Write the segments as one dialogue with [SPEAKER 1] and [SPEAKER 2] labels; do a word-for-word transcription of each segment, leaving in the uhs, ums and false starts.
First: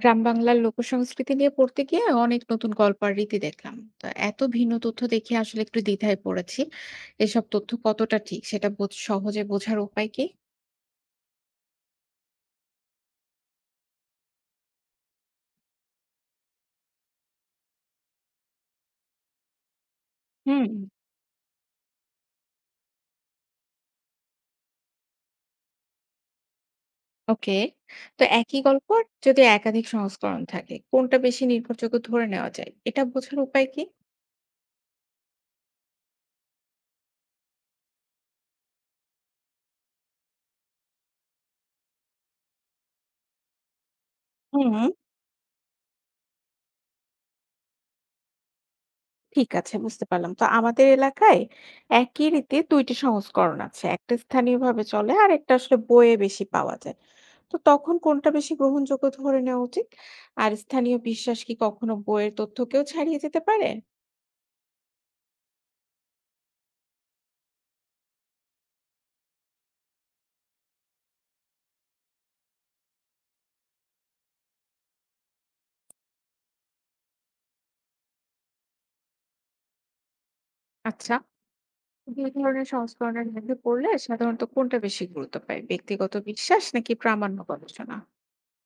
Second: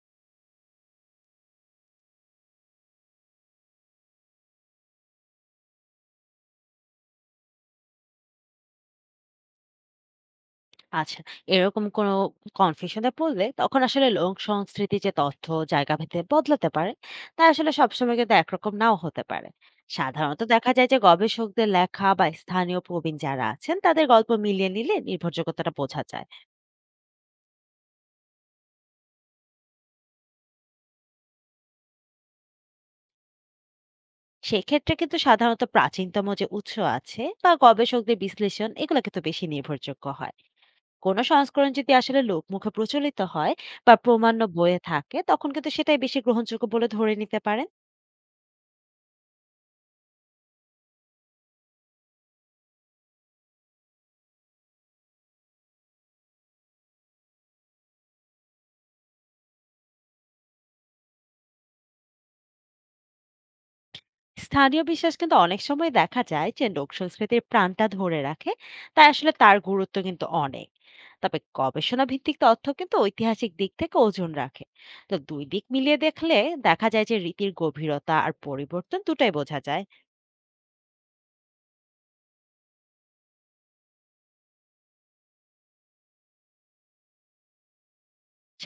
[SPEAKER 1] গ্রাম বাংলার লোকসংস্কৃতি নিয়ে পড়তে গিয়ে অনেক নতুন গল্প আর রীতি দেখলাম। তো এত ভিন্ন তথ্য দেখে আসলে একটু দ্বিধায় পড়েছি। এসব তথ্য কতটা ঠিক সেটা বোঝ- সহজে বোঝার উপায় কি?
[SPEAKER 2] আচ্ছা, এরকম কোনো কনফিউশন এ পড়লে তখন আসলে লোক সংস্কৃতি যে তথ্য জায়গা ভেদে বদলাতে পারে, তা আসলে সবসময় কিন্তু একরকম নাও হতে পারে। সাধারণত
[SPEAKER 1] হুম।
[SPEAKER 2] দেখা যায় যে গবেষকদের লেখা বা স্থানীয় প্রবীণ যারা আছেন তাদের গল্প মিলিয়ে নিলে নির্ভরযোগ্যতাটা বোঝা যায়।
[SPEAKER 1] ওকে। তো একই গল্প আর যদি একাধিক সংস্করণ থাকে কোনটা বেশি নির্ভরযোগ্য ধরে নেওয়া যায় এটা বোঝার উপায় কি?
[SPEAKER 2] সেক্ষেত্রে কিন্তু সাধারণত প্রাচীনতম যে উৎস আছে বা গবেষকদের বিশ্লেষণ, এগুলো কিন্তু বেশি নির্ভরযোগ্য হয়। কোনো সংস্করণ যদি আসলে লোকমুখে প্রচলিত হয় বা প্রমাণ্য
[SPEAKER 1] হুম।
[SPEAKER 2] বইয়ে থাকে, তখন কিন্তু সেটাই বেশি গ্রহণযোগ্য বলে ধরে নিতে পারে।
[SPEAKER 1] ঠিক আছে, বুঝতে পারলাম। তো আমাদের এলাকায় একই রীতি দুই টি সংস্করণ আছে। একটা স্থানীয়ভাবে চলে, আরেকটা আসলে বইয়ে বেশি পাওয়া যায়। তো তখন কোনটা বেশি গ্রহণযোগ্য ধরে নেওয়া উচিত? আর স্থানীয় বিশ্বাস কি কখনো বইয়ের তথ্যকেও ছাড়িয়ে যেতে পারে?
[SPEAKER 2] স্থানীয় বিশ্বাস কিন্তু অনেক সময় দেখা যায় যে লোক সংস্কৃতির প্রাণটা ধরে রাখে, তাই আসলে তার গুরুত্ব কিন্তু অনেক। তবে গবেষণা ভিত্তিক তথ্য কিন্তু ঐতিহাসিক দিক থেকে ওজন রাখে। তো দুই দিক মিলিয়ে দেখলে দেখা যায় যে রীতির গভীরতা আর পরিবর্তন দুটাই বোঝা যায়।
[SPEAKER 1] আচ্ছা, দুই ধরনের সংস্করণের মধ্যে পড়লে সাধারণত কোনটা বেশি গুরুত্ব পায়, ব্যক্তিগত বিশ্বাস নাকি প্রামাণ্য গবেষণা?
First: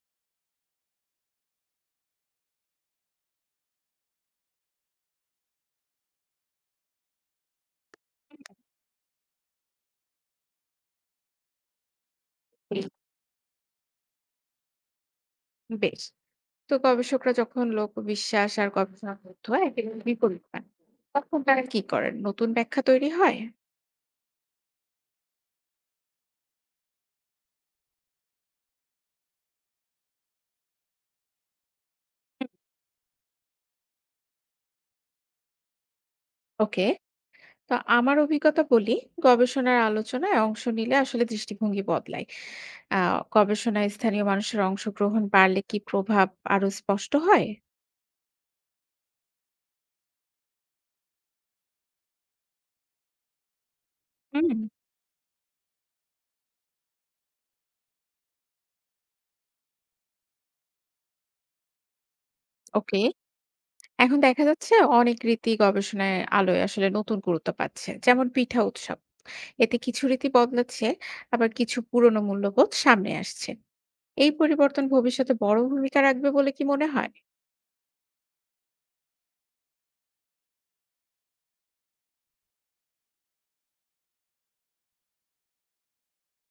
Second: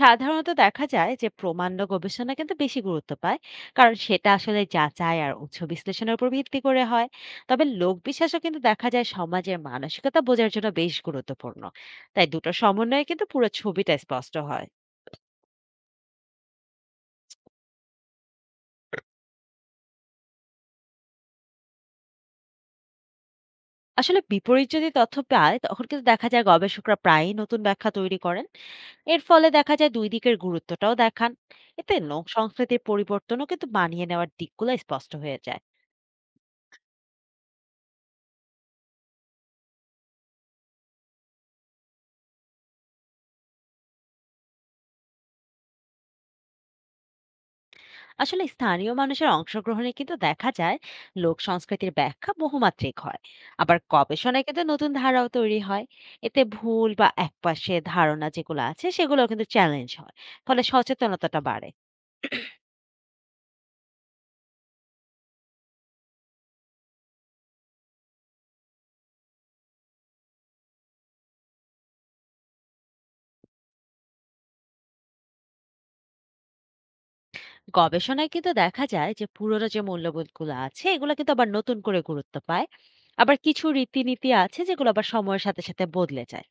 [SPEAKER 2] সাধারণত দেখা যায় যে প্রমাণ্য গবেষণা কিন্তু বেশি গুরুত্ব পায়, কারণ সেটা আসলে যাচাই আর উৎস বিশ্লেষণের উপর ভিত্তি করে হয়। তবে লোকবিশ্বাসও কিন্তু দেখা যায় সমাজের মানসিকতা বোঝার জন্য বেশ গুরুত্বপূর্ণ। তাই দুটো
[SPEAKER 1] এই,
[SPEAKER 2] সমন্বয়ে কিন্তু পুরো ছবিটা স্পষ্ট হয়।
[SPEAKER 1] বেশ। তো গবেষকরা যখন লোক বিশ্বাস আর গবেষণা তথ্য একেবারে বিপরীত পান, তখন তারা কি করেন? নতুন ব্যাখ্যা তৈরি হয়?
[SPEAKER 2] আসলে বিপরীত যদি তথ্য পায় তখন কিন্তু দেখা যায় গবেষকরা প্রায়ই নতুন ব্যাখ্যা তৈরি করেন। এর ফলে দেখা যায় দুই দিকের গুরুত্বটাও দেখান। এতে লোক সংস্কৃতির পরিবর্তনও কিন্তু মানিয়ে নেওয়ার দিকগুলো স্পষ্ট হয়ে যায়।
[SPEAKER 1] ওকে। তো আমার অভিজ্ঞতা বলি, গবেষণার আলোচনায় অংশ নিলে আসলে দৃষ্টিভঙ্গি বদলায়। আহ গবেষণায় স্থানীয় মানুষের অংশগ্রহণ বাড়লে কি প্রভাব আরো স্পষ্ট হয়?
[SPEAKER 2] আসলে স্থানীয় মানুষের অংশগ্রহণে কিন্তু দেখা যায় লোক সংস্কৃতির ব্যাখ্যা বহুমাত্রিক হয়। আবার গবেষণায়
[SPEAKER 1] হুম।
[SPEAKER 2] কিন্তু নতুন ধারাও তৈরি হয়। এতে ভুল বা একপাশে ধারণা যেগুলো আছে সেগুলো কিন্তু চ্যালেঞ্জ হয়, ফলে সচেতনতাটা বাড়ে।
[SPEAKER 1] ওকে। এখন দেখা যাচ্ছে অনেক রীতি গবেষণায় আলোয় আসলে নতুন গুরুত্ব পাচ্ছে, যেমন পিঠা উৎসব। এতে কিছু রীতি বদলাচ্ছে, আবার কিছু পুরনো মূল্যবোধ সামনে আসছে। এই পরিবর্তন ভবিষ্যতে বড় ভূমিকা রাখবে বলে কি মনে হয়?
[SPEAKER 2] গবেষণায় কিন্তু দেখা যায় যে পুরোনো যে মূল্যবোধগুলো আছে এগুলো কিন্তু আবার নতুন করে গুরুত্ব পায়। আবার কিছু রীতিনীতি আছে যেগুলো আবার সময়ের সাথে সাথে বদলে যায়।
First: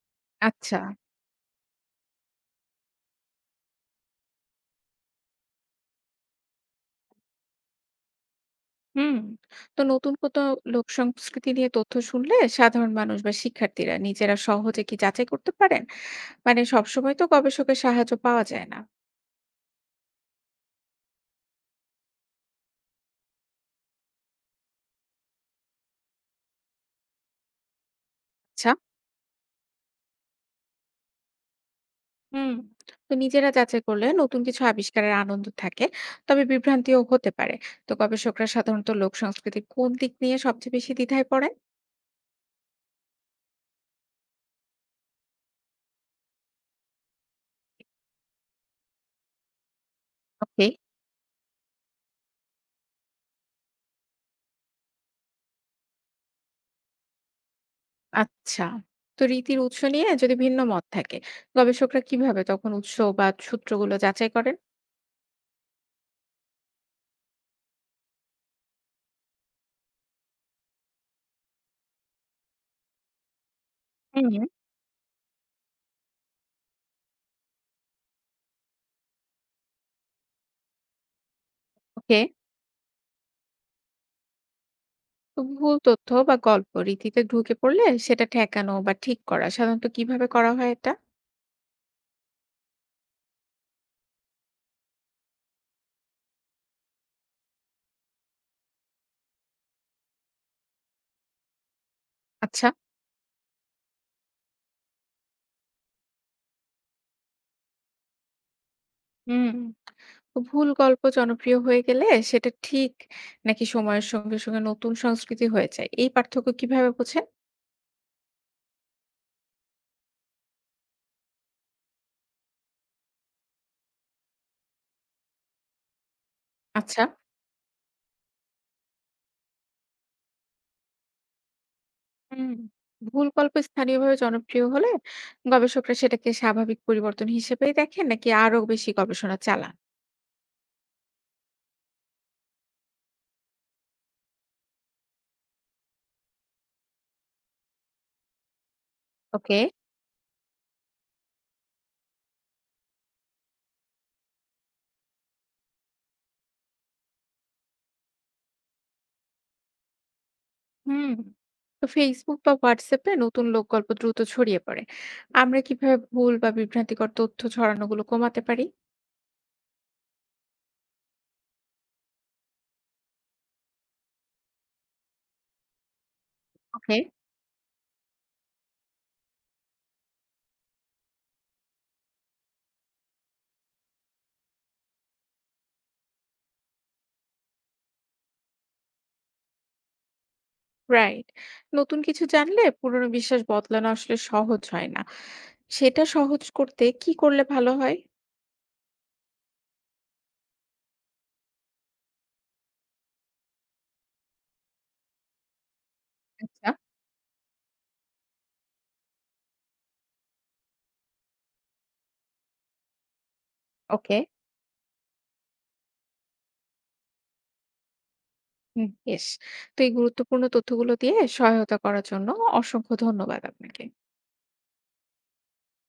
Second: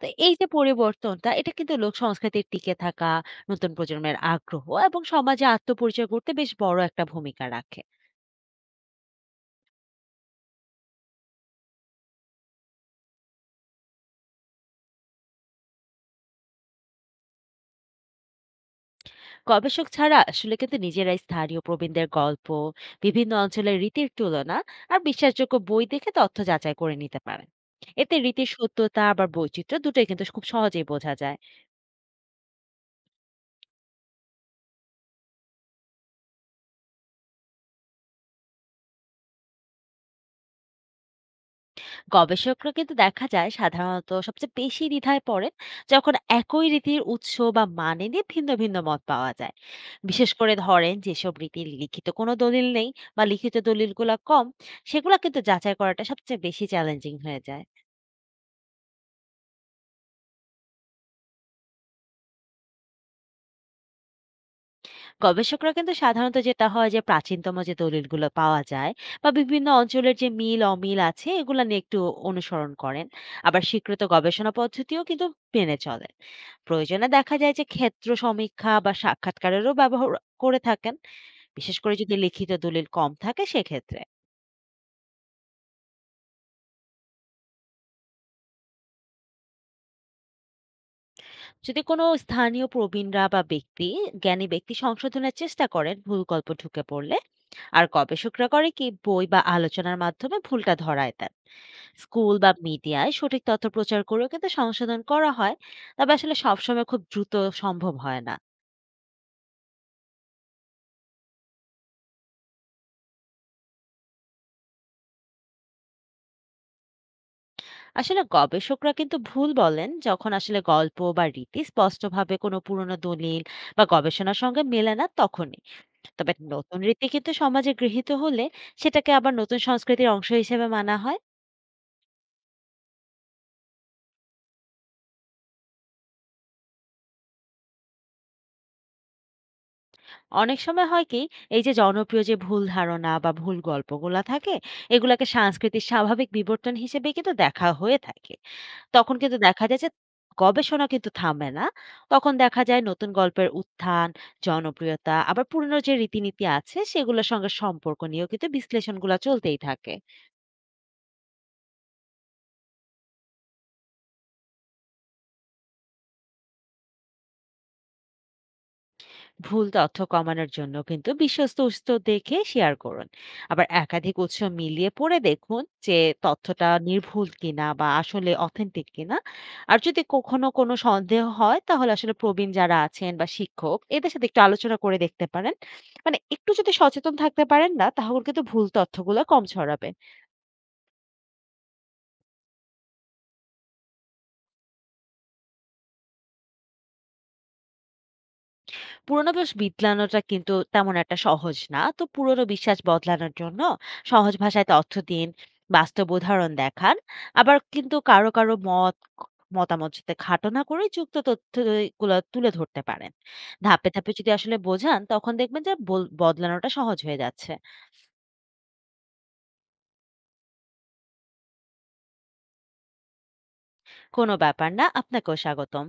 [SPEAKER 2] তো এই যে
[SPEAKER 1] আচ্ছা।
[SPEAKER 2] পরিবর্তনটা, এটা কিন্তু লোক সংস্কৃতির টিকে থাকা, নতুন প্রজন্মের আগ্রহ এবং সমাজে আত্মপরিচয় করতে বেশ বড় একটা ভূমিকা রাখে।
[SPEAKER 1] হুম। তো নতুন কত লোক সংস্কৃতি নিয়ে তথ্য শুনলে সাধারণ মানুষ বা শিক্ষার্থীরা নিজেরা সহজে কি যাচাই করতে পারেন? মানে সবসময় তো গবেষকের সাহায্য পাওয়া যায় না।
[SPEAKER 2] গবেষক ছাড়া আসলে কিন্তু নিজেরাই স্থানীয় প্রবীণদের গল্প, বিভিন্ন অঞ্চলের রীতির তুলনা আর বিশ্বাসযোগ্য বই দেখে তথ্য যাচাই করে নিতে পারেন। এতে রীতির
[SPEAKER 1] আচ্ছা।
[SPEAKER 2] সত্যতা আবার বৈচিত্র্য দুটোই কিন্তু খুব সহজেই বোঝা যায়।
[SPEAKER 1] হুম। তো নিজেরা যাচাই করলে নতুন কিছু আবিষ্কারের আনন্দ থাকে, তবে বিভ্রান্তিও হতে পারে। তো গবেষকরা সাধারণত লোক সংস্কৃতির কোন দিক নিয়ে সবচেয়ে বেশি দ্বিধায় পড়েন?
[SPEAKER 2] গবেষকরা কিন্তু দেখা যায় সাধারণত সবচেয়ে বেশি দ্বিধায় পড়েন যখন একই রীতির উৎস বা মানে নিয়ে ভিন্ন ভিন্ন মত পাওয়া যায়। বিশেষ করে
[SPEAKER 1] ওকে।
[SPEAKER 2] ধরেন যেসব রীতির লিখিত কোনো দলিল নেই বা লিখিত দলিলগুলো কম, সেগুলো কিন্তু যাচাই করাটা সবচেয়ে বেশি চ্যালেঞ্জিং হয়ে যায়।
[SPEAKER 1] আচ্ছা। তো রীতির উৎস নিয়ে যদি ভিন্ন মত থাকে, গবেষকরা কিভাবে তখন উৎস বা সূত্রগুলো যাচাই করেন?
[SPEAKER 2] গবেষকরা কিন্তু সাধারণত যেটা হয় যে প্রাচীনতম যে দলিলগুলো পাওয়া যায় বা বিভিন্ন অঞ্চলের যে মিল অমিল আছে এগুলা নিয়ে একটু অনুসরণ করেন। আবার স্বীকৃত
[SPEAKER 1] হুম।
[SPEAKER 2] গবেষণা পদ্ধতিও কিন্তু মেনে চলেন। প্রয়োজনে দেখা যায় যে ক্ষেত্র সমীক্ষা বা সাক্ষাৎকারেরও ব্যবহার করে থাকেন, বিশেষ করে যদি
[SPEAKER 1] ওকে।
[SPEAKER 2] লিখিত দলিল কম থাকে সেক্ষেত্রে।
[SPEAKER 1] ভুল তথ্য বা গল্প রীতিতে ঢুকে পড়লে সেটা ঠেকানো বা ঠিক করা সাধারণত কিভাবে করা হয় এটা?
[SPEAKER 2] যদি কোনো স্থানীয় প্রবীণরা বা ব্যক্তি জ্ঞানী ব্যক্তি সংশোধনের চেষ্টা করেন ভুল গল্প ঢুকে পড়লে, আর গবেষকরা করে কি বই বা আলোচনার মাধ্যমে ভুলটা ধরায় দেন। স্কুল বা
[SPEAKER 1] আচ্ছা।
[SPEAKER 2] মিডিয়ায় সঠিক তথ্য প্রচার করেও কিন্তু সংশোধন করা হয়। তবে আসলে সবসময় খুব দ্রুত সম্ভব হয় না।
[SPEAKER 1] হুম। তো ভুল গল্প জনপ্রিয় হয়ে গেলে সেটা ঠিক নাকি সময়ের সঙ্গে সঙ্গে নতুন সংস্কৃতি হয়ে যায়, এই পার্থক্য কিভাবে বোঝেন?
[SPEAKER 2] আসলে গবেষকরা কিন্তু ভুল বলেন যখন আসলে গল্প বা রীতি স্পষ্টভাবে কোনো পুরনো দলিল বা গবেষণার সঙ্গে মেলে না তখনই। তবে নতুন
[SPEAKER 1] আচ্ছা।
[SPEAKER 2] রীতি কিন্তু সমাজে গৃহীত হলে সেটাকে আবার নতুন সংস্কৃতির অংশ হিসেবে মানা হয়।
[SPEAKER 1] হুম। ভুল গল্প স্থানীয়ভাবে জনপ্রিয় হলে গবেষকরা সেটাকে স্বাভাবিক পরিবর্তন হিসেবেই দেখেন নাকি আরো বেশি গবেষণা চালান?
[SPEAKER 2] অনেক সময় হয় কি, এই যে জনপ্রিয় যে ভুল ধারণা বা ভুল গল্পগুলা থাকে, এগুলাকে সাংস্কৃতিক স্বাভাবিক বিবর্তন হিসেবে কিন্তু দেখা হয়ে থাকে। তখন কিন্তু
[SPEAKER 1] ওকে।
[SPEAKER 2] দেখা যায় যে গবেষণা কিন্তু থামে না। তখন দেখা যায় নতুন গল্পের উত্থান, জনপ্রিয়তা আবার পুরনো যে রীতিনীতি আছে সেগুলোর সঙ্গে সম্পর্ক নিয়েও কিন্তু বিশ্লেষণগুলো চলতেই থাকে।
[SPEAKER 1] হুম। তো ফেসবুক বা হোয়াটসঅ্যাপে নতুন লোকগল্প দ্রুত ছড়িয়ে পড়ে, আমরা কিভাবে ভুল বা বিভ্রান্তিকর তথ্য ছড়ানোগুলো কমাতে পারি?
[SPEAKER 2] ভুল তথ্য কমানোর জন্য কিন্তু বিশ্বস্ত উৎস দেখে শেয়ার করুন। আবার একাধিক উৎস মিলিয়ে পড়ে দেখুন যে তথ্যটা
[SPEAKER 1] ওকে।
[SPEAKER 2] নির্ভুল কিনা বা আসলে অথেন্টিক কিনা। আর যদি কখনো কোনো সন্দেহ হয় তাহলে আসলে প্রবীণ যারা আছেন বা শিক্ষক এদের সাথে একটু আলোচনা করে দেখতে পারেন। মানে একটু যদি সচেতন থাকতে পারেন না, তাহলে কিন্তু ভুল তথ্যগুলো কম ছড়াবে।
[SPEAKER 1] রাইট। নতুন কিছু জানলে পুরনো বিশ্বাস বদলানো আসলে সহজ হয় না, সেটা সহজ করতে কি করলে ভালো হয়?
[SPEAKER 2] পুরোনো বেশ বিতলানোটা কিন্তু তেমন একটা সহজ না, তো পুরোনো বিশ্বাস বদলানোর জন্য সহজ ভাষায় তথ্য দিন, বাস্তব উদাহরণ
[SPEAKER 1] আচ্ছা।
[SPEAKER 2] দেখান। আবার কিন্তু কারো কারো মত মতামত সাথে খাটো না করে যুক্ত তথ্যগুলো তুলে ধরতে পারেন। ধাপে ধাপে
[SPEAKER 1] ওকে।
[SPEAKER 2] যদি আসলে বোঝান তখন দেখবেন যে বল- বদলানোটা সহজ হয়ে যাচ্ছে।
[SPEAKER 1] হুম, বেশ। তো এই গুরুত্বপূর্ণ তথ্যগুলো দিয়ে সহায়তা করার জন্য অসংখ্য ধন্যবাদ আপনাকে।
[SPEAKER 2] কোনো ব্যাপার না, আপনাকেও স্বাগতম।